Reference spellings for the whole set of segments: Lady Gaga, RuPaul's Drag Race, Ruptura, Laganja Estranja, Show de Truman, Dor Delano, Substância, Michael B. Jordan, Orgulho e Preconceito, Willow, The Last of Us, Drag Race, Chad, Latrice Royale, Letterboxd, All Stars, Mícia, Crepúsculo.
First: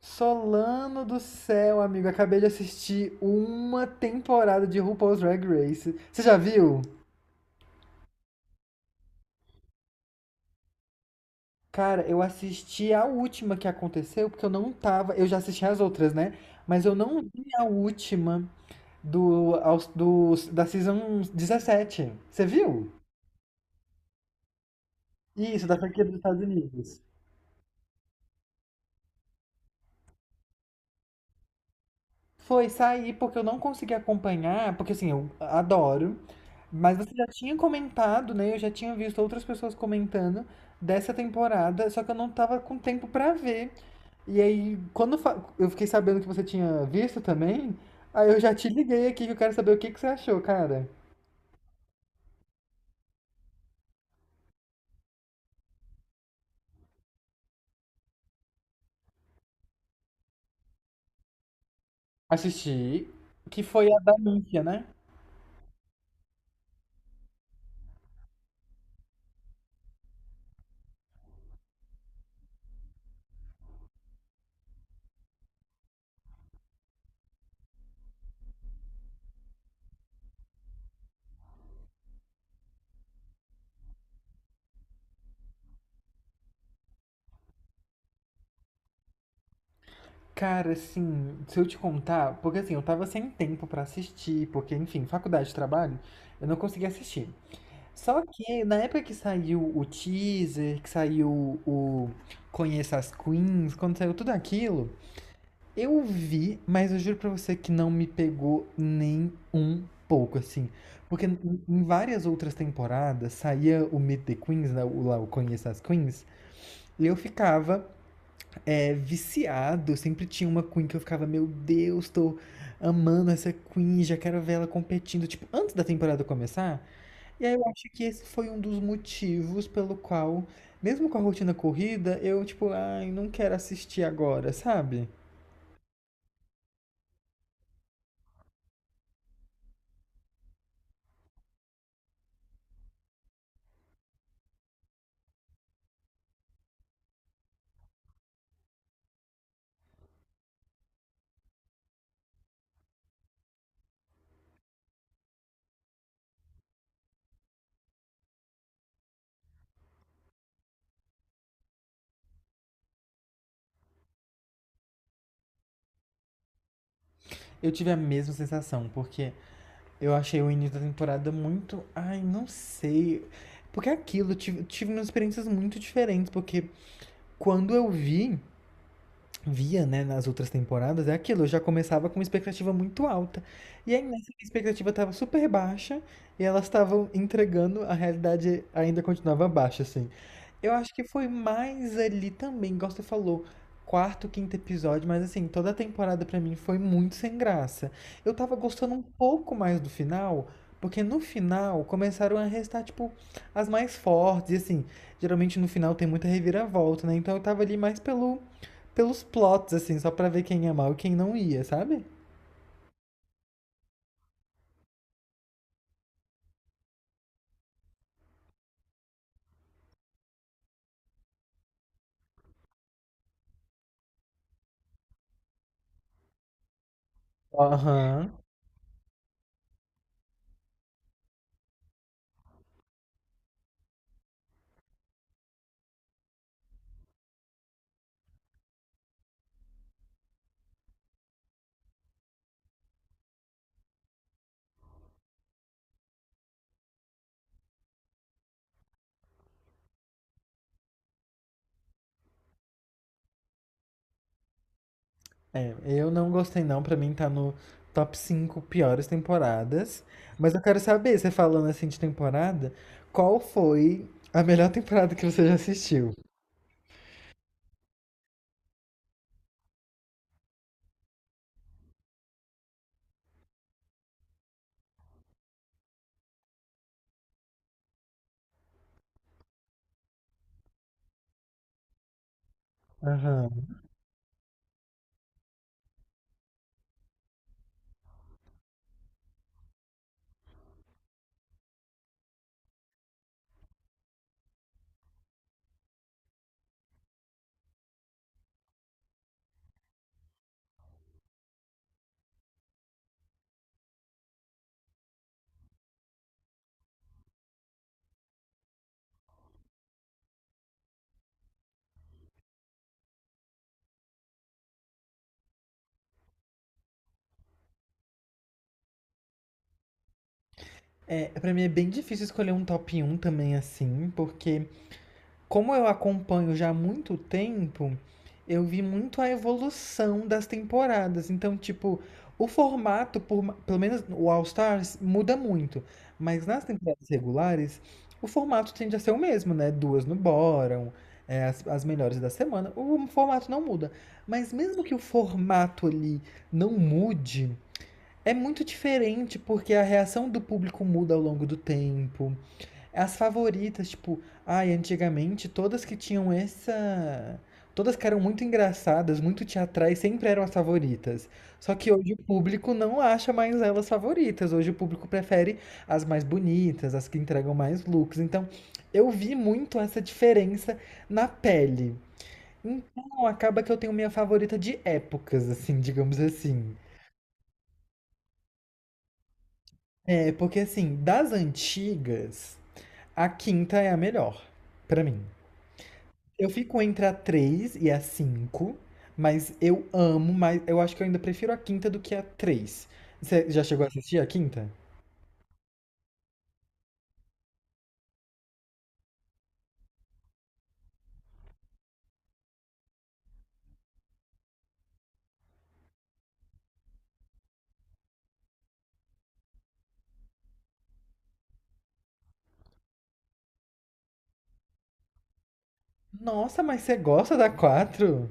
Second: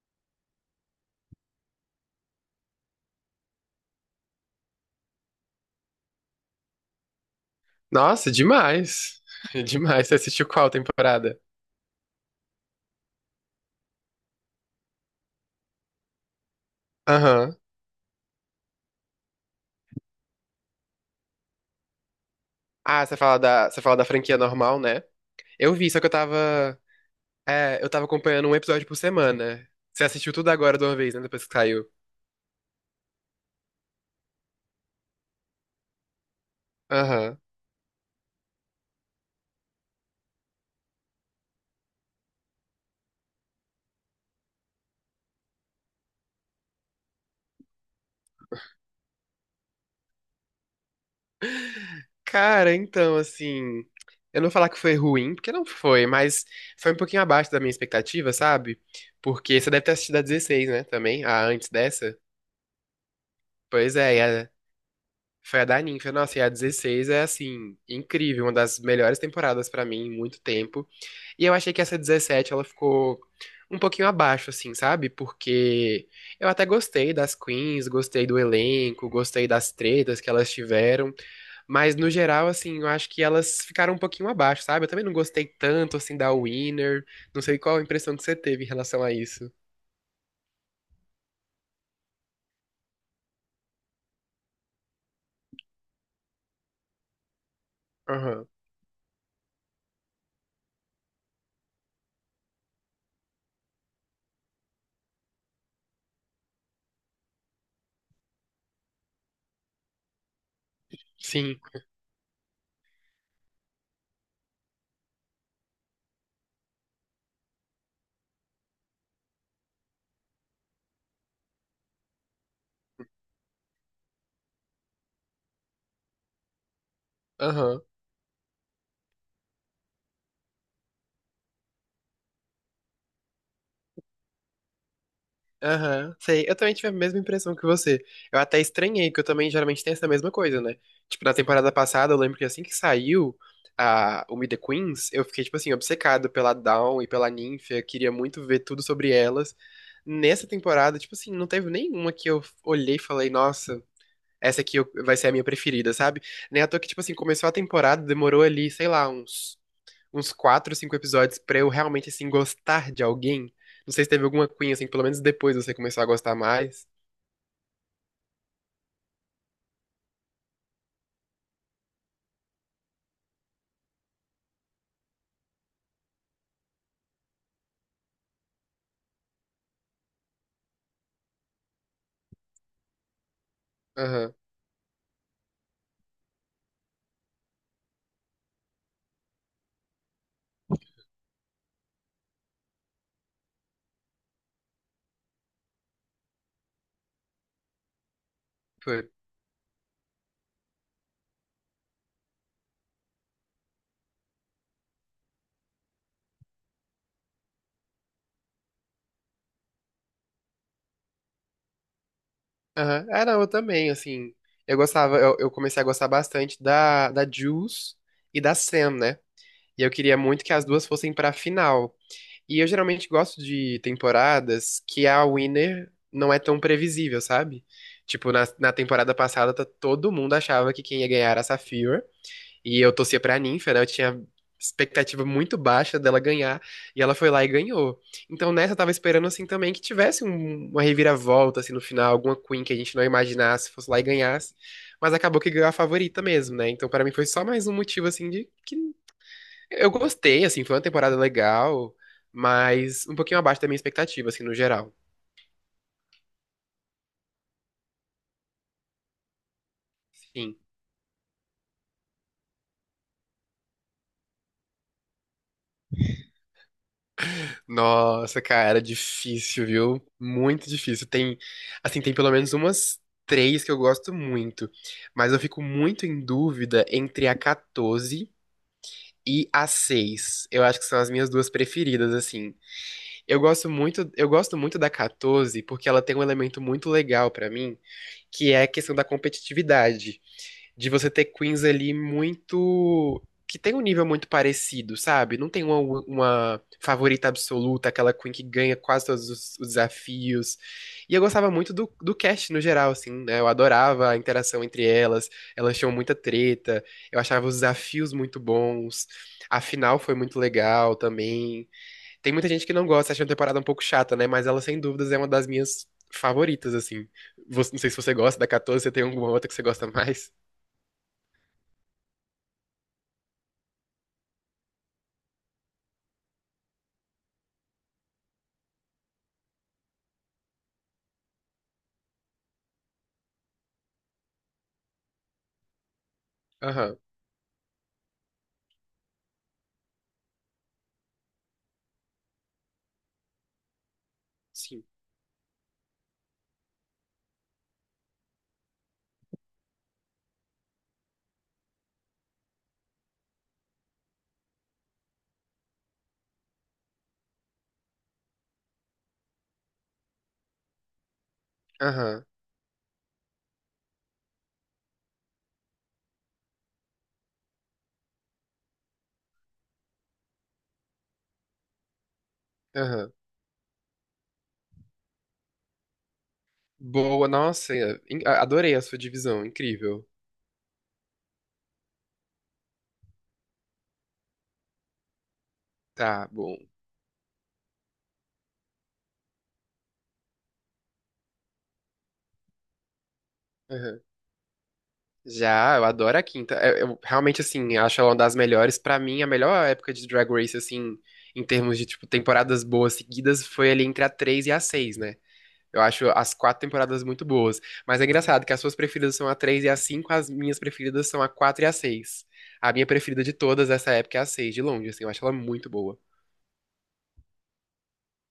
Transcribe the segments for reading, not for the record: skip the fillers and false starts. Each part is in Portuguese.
Solano do céu, amigo, acabei de assistir uma temporada de RuPaul's Drag Race. Você já viu? Nossa, demais. Demais. Você assistiu qual temporada? Cara, eu assisti a última que aconteceu, porque eu não tava. Eu já assisti as outras, né? Mas eu não vi Aham. a última da season 17. Você viu? Ah, você fala da franquia normal, né? Isso, Eu da vi, só franquia que eu dos Estados tava. Unidos. É, eu tava acompanhando um episódio por semana. Você assistiu tudo agora de uma vez, né? Depois que saiu. Foi sair porque eu não consegui acompanhar, porque assim, eu adoro, mas você já Aham. tinha comentado, né? Eu já tinha visto outras pessoas comentando dessa temporada, só que eu não tava com tempo pra ver. E aí, quando eu fiquei sabendo que você tinha visto também, aí eu já te liguei aqui que eu quero saber o que que você achou, cara. Cara, então, assim. Eu não vou falar que foi ruim, porque não foi, mas foi um pouquinho abaixo da minha expectativa, sabe? Porque você deve ter assistido a 16, né? Também, a antes dessa. Assisti, que foi Pois a da é, Mícia, né? foi a da Ninfa, nossa, e a 16 é assim, incrível, uma das melhores temporadas pra mim em muito tempo. E eu achei que essa 17 ela ficou um pouquinho abaixo, assim, sabe? Porque eu até gostei das queens, gostei do elenco, gostei das tretas que elas tiveram, mas no geral, assim, eu acho que elas ficaram um pouquinho abaixo, sabe? Eu também não gostei tanto, assim, da Winner, não sei qual a impressão que você teve em relação a isso. Cara, assim, se eu te contar, porque assim, eu tava sem tempo pra assistir, porque enfim, faculdade, trabalho, eu não consegui assistir. Só Aham, que na época que saiu o teaser, que saiu o Conheça as Queens, quando saiu tudo aquilo, eu vi, mas eu juro pra você que não me pegou nem um pouco, assim. Porque em sim, em várias outras temporadas saía o Meet the Queens, né, lá o Conheça as Queens, e eu ficava viciado, sempre tinha uma Queen que eu ficava, meu Deus, tô amando essa Queen, já quero ver ela competindo. Tipo, antes da temporada começar, e aí eu aham. acho que esse foi um dos motivos pelo qual, mesmo com a rotina corrida, eu tipo, ai, não quero assistir agora, sabe? Aham, sei. Eu também tive a mesma impressão que você. Eu até estranhei, que eu também geralmente tenho essa mesma coisa, né? Tipo, na temporada passada, eu lembro que assim que saiu o Meet the Queens, eu fiquei, tipo assim, obcecado pela Dawn e pela Ninfa, queria muito ver tudo sobre elas. Nessa temporada, tipo assim, não teve nenhuma que eu olhei e falei, nossa, essa aqui vai ser a minha preferida, sabe? Nem à toa que, tipo assim, começou a temporada, demorou ali, sei lá, uns quatro, cinco episódios pra eu realmente, assim, gostar de alguém. Não sei se teve alguma cunha, assim, que pelo menos depois você começou a gostar mais. Eu tive a mesma sensação, porque eu achei o início da temporada muito, ai, não sei. Porque é aquilo, eu tive umas experiências muito diferentes, porque quando via, né, nas outras temporadas, é aquilo, eu já começava com uma expectativa muito alta. E aí nessa Aham, minha expectativa estava super baixa e elas estavam entregando, a realidade ainda continuava baixa, assim. Eu acho que foi mais ali também, igual você falou, quarto, quinto episódio, mas assim, toda a temporada pra mim foi muito sem graça. Eu tava gostando um foi. pouco mais do final, porque no final começaram a restar, tipo, as mais fortes, e assim, geralmente no final tem muita reviravolta, né? Então eu tava ali mais pelos plots, assim, só pra ver quem ia mal e quem não ia, sabe? Aham. Ah, não, eu também, assim. Eu comecei a gostar bastante da Jules e da Sam, né? E eu queria muito que as duas fossem pra final. E eu geralmente gosto de temporadas que a winner não é tão previsível, sabe? Tipo, Aham. na temporada passada, todo mundo achava que quem ia ganhar era a Sapphire. E eu torcia pra ninfa, né? Eu tinha expectativa muito baixa dela ganhar. E ela foi lá e ganhou. Então nessa eu tava esperando, assim, também que tivesse uma reviravolta, assim, no final. Alguma Queen que a gente não imaginasse, fosse lá e ganhasse. Mas acabou que ganhou a favorita mesmo, né? Então pra mim foi só mais um motivo, assim, de que eu gostei, assim. Foi uma temporada legal, mas um pouquinho abaixo da minha expectativa, assim, no geral. É, eu não gostei não, pra mim tá no top 5 piores temporadas. Mas Sim. eu quero saber, você falando assim de temporada, qual foi a melhor temporada que você já assistiu? Nossa, cara, difícil, viu? Muito difícil. Tem, assim, tem pelo menos umas três que eu gosto muito, mas eu fico muito em dúvida entre a 14 e a 6. Eu acho que são as minhas duas preferidas, assim. Aham. Eu gosto muito da 14 porque ela tem um elemento muito legal pra mim, que é a questão da competitividade de você ter queens ali muito, que tem um nível muito parecido, sabe? Não tem uma favorita absoluta, aquela queen que ganha quase todos os desafios. E eu gostava muito do cast no geral, assim, né? Eu adorava a interação entre elas, elas tinham muita treta, eu achava os desafios muito bons, a final foi muito legal também. Tem muita gente que não gosta, acha a temporada um pouco chata, né? Mas ela, sem dúvidas, é uma das minhas favoritas, assim. Não sei se você gosta da 14, você tem alguma outra que você gosta mais? É, pra mim é bem difícil escolher um top um também assim, porque como eu acompanho já há muito tempo, eu vi muito a evolução das temporadas. Então, tipo, o formato, pelo menos o All Stars, muda muito. Mas nas Aham. temporadas regulares, o formato tende a ser o mesmo, né? Duas no bottom, as melhores da semana. O formato não muda. Mas mesmo Sim. que o formato ali não mude, é muito diferente porque a reação do público muda ao longo do tempo. As favoritas, tipo, ai, antigamente todas que tinham essa. Todas que eram muito engraçadas, muito teatrais, sempre eram as favoritas. Só que hoje o Aham, público não acha mais elas favoritas. Hoje o público prefere as mais bonitas, as que entregam mais looks. Então, eu vi muito essa diferença na pele. aham. Então, acaba que eu tenho minha favorita de épocas, assim, digamos assim. Boa, nossa, é, adorei a sua divisão, incrível. É, porque assim, das antigas, a quinta é a melhor, pra mim. Tá, Eu bom. fico entre a 3 e a 5, mas eu amo, mas eu acho que eu ainda prefiro a quinta do que a três. Você já chegou a Aham. assistir a quinta? Já, eu adoro a quinta. Eu realmente, assim, acho ela uma das melhores. Pra mim, a melhor época de Drag Race, assim, em termos de, tipo, temporadas boas seguidas, foi ali entre a 3 e a seis, né? Eu acho as quatro temporadas muito boas. Mas é engraçado que as suas preferidas são a 3 e a cinco, as minhas preferidas são a 4 e a seis. A minha preferida de todas essa época é a 6 de longe, assim, eu acho ela muito boa. Nossa, mas você gosta da quatro?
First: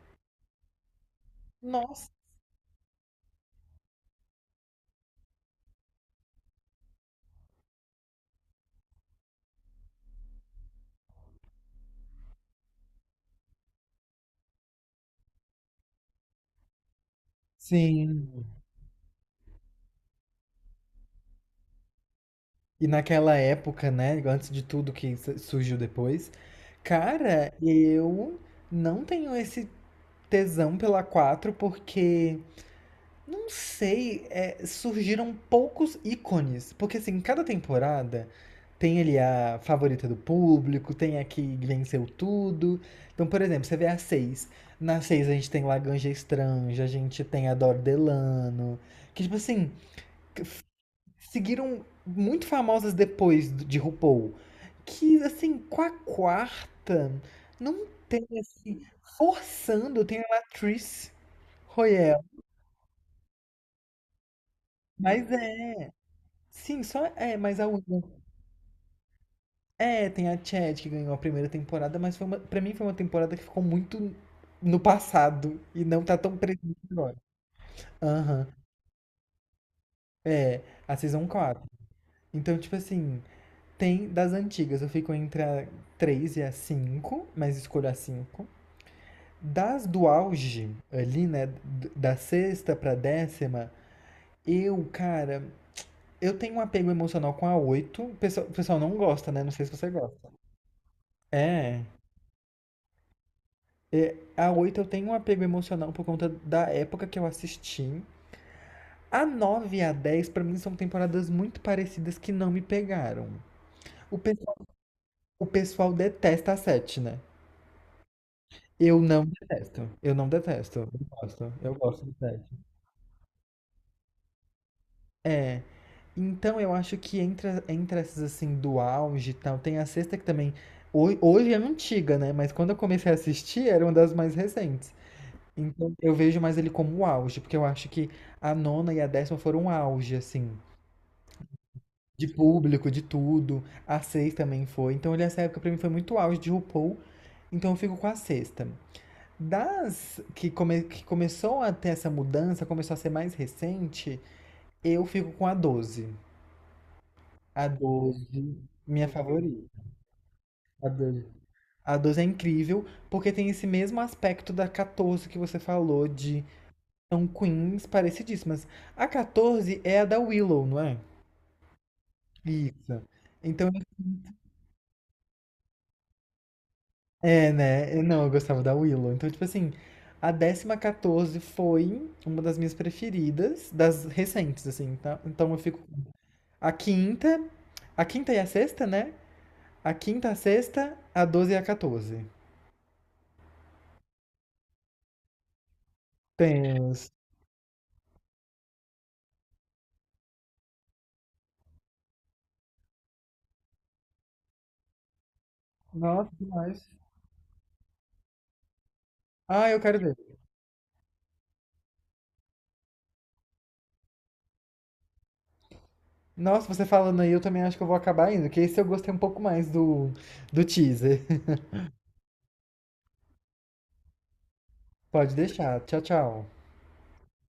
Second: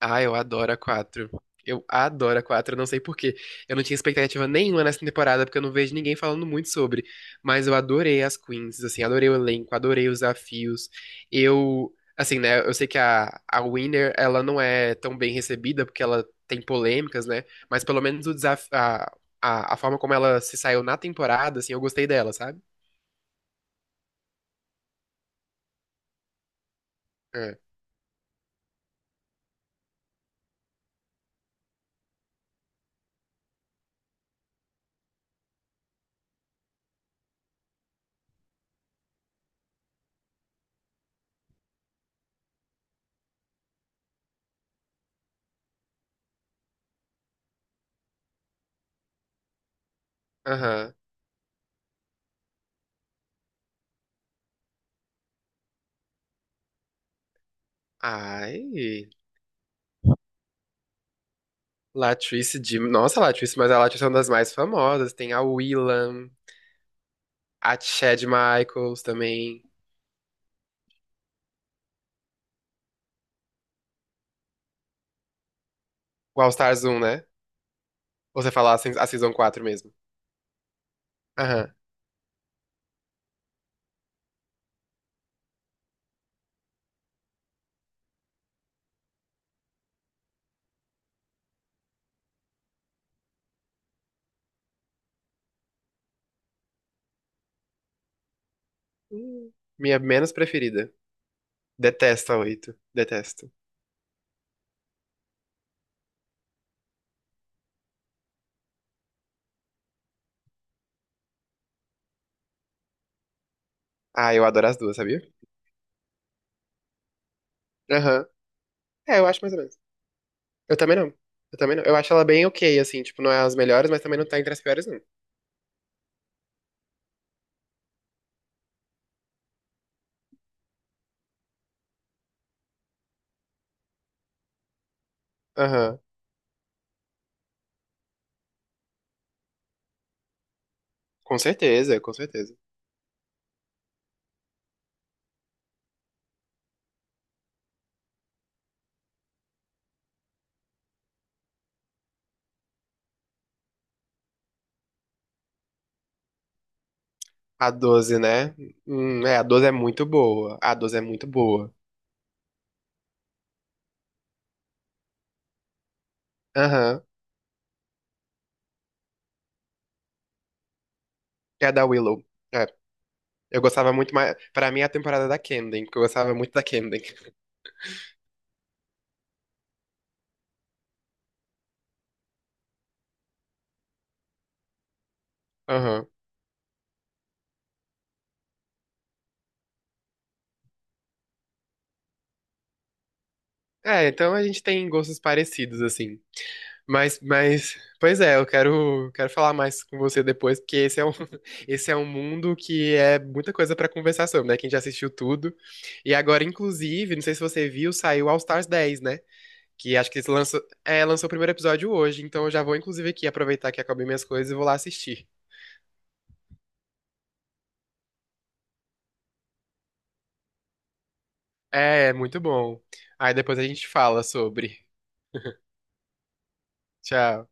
Ah, eu adoro a 4. Eu Nossa. adoro a 4, eu não sei por quê. Eu não tinha expectativa nenhuma nessa temporada, porque eu não vejo ninguém falando muito sobre. Mas eu adorei as Queens, assim, adorei o elenco, adorei os desafios. Eu, assim, né, eu sei que a Winner, ela não é tão bem recebida, porque ela tem polêmicas, né? Mas pelo menos Sim. o desafio, a forma como ela se saiu na temporada, assim, eu gostei dela, sabe? E naquela época, né, antes de tudo que surgiu depois, cara, É. eu não tenho esse tesão pela 4 porque não sei, surgiram poucos ícones, porque assim, cada temporada tem ali a favorita do público, tem a que venceu tudo. Então, por exemplo, você vê a seis. Na 6 a gente tem Laganja Estranja, a gente tem a Dor Delano, que tipo assim, Aham. seguiram muito famosas depois de RuPaul, que assim, com a quarta não tem assim, Ai. forçando, tem a Latrice Royale, Latrice de. Nossa, Latrice, mas a Latrice é uma das mais famosas. mas Tem a é. Willam. Sim, só é, mas a A última. Chad Michaels também. É, tem a Chad que ganhou a primeira temporada, mas foi para mim foi uma temporada que ficou muito no passado e não tá tão O All presente Stars um, agora. né? Ou Aham. você fala a se- a Season 4 mesmo? É, a Season quatro. Aham. Então, tipo assim, tem das antigas, eu fico entre a 3 e a 5, mas escolho a cinco. Das do auge, ali, né, da sexta pra 10ª, eu, cara, eu tenho um apego emocional com a oito. O pessoal não gosta, né? Não Hum. sei se você Minha gosta. menos preferida. É. Detesto a 8, detesto. É, a 8 eu tenho um apego emocional por conta da época que eu assisti. A 9 e a 10 pra mim, são temporadas muito parecidas que não me pegaram. O Ah, eu pessoal, adoro as duas, sabia? o pessoal detesta a 7, né? Aham. Eu É, eu não acho mais ou menos. detesto. Eu não Eu detesto. também Eu não. gosto. Eu Eu também não. Eu gosto de acho ela 7. bem ok, assim. Tipo, não é as melhores, mas também não tá entre as piores, não. É. Então eu acho que entre essas assim do auge e tal, tem a sexta que também. Hoje é antiga, né? Mas quando eu comecei a assistir, era uma das mais recentes. Então Aham. eu vejo mais ele como o auge, porque eu acho que a nona e a 10ª foram um auge, assim, Com certeza, com de certeza. público, de tudo. A seis também foi. Então ele, essa época pra mim foi muito auge de RuPaul, então eu fico com a sexta. Das que, que começou a ter essa mudança, começou a ser mais recente, eu fico com a 12. A A 12, né? 12 minha É, a 12 favorita. é muito boa. A A 12 é 12. muito boa. A 12 é incrível, porque tem esse mesmo aspecto da 14 que você falou, de. Aham. São queens parecidíssimas. A 14 é a da Willow, não é? É a da Willow. É. Isso. Eu Então, gostava muito mais. Pra mim, é a temporada da Camden, porque eu gostava muito da Camden. é, né? Não, eu gostava da Willow. Então, tipo assim, a 10ª 14 foi uma das minhas preferidas, das recentes, assim, tá? Então eu fico. Aham. A quinta, a quinta e a sexta, né? A quinta, a sexta, a 12 e a 14. É, então a gente tem gostos parecidos, assim. Temos. Pois é, eu quero falar mais com você depois, porque esse é um, esse é um mundo que é muita coisa pra conversar sobre, né? Quem já assistiu tudo. E Nossa, agora, demais. inclusive, não sei se você viu, saiu All Stars 10, né? Ah, eu Que quero acho ver. que eles lançou o primeiro episódio hoje, então eu já vou, inclusive, aqui aproveitar que acabei minhas coisas e vou lá assistir. Nossa, você falando aí, eu também acho que eu vou acabar indo, que esse eu gostei um pouco mais do teaser. É, muito bom. Aí depois a gente fala sobre. Pode deixar. Tchau, tchau. Tchau.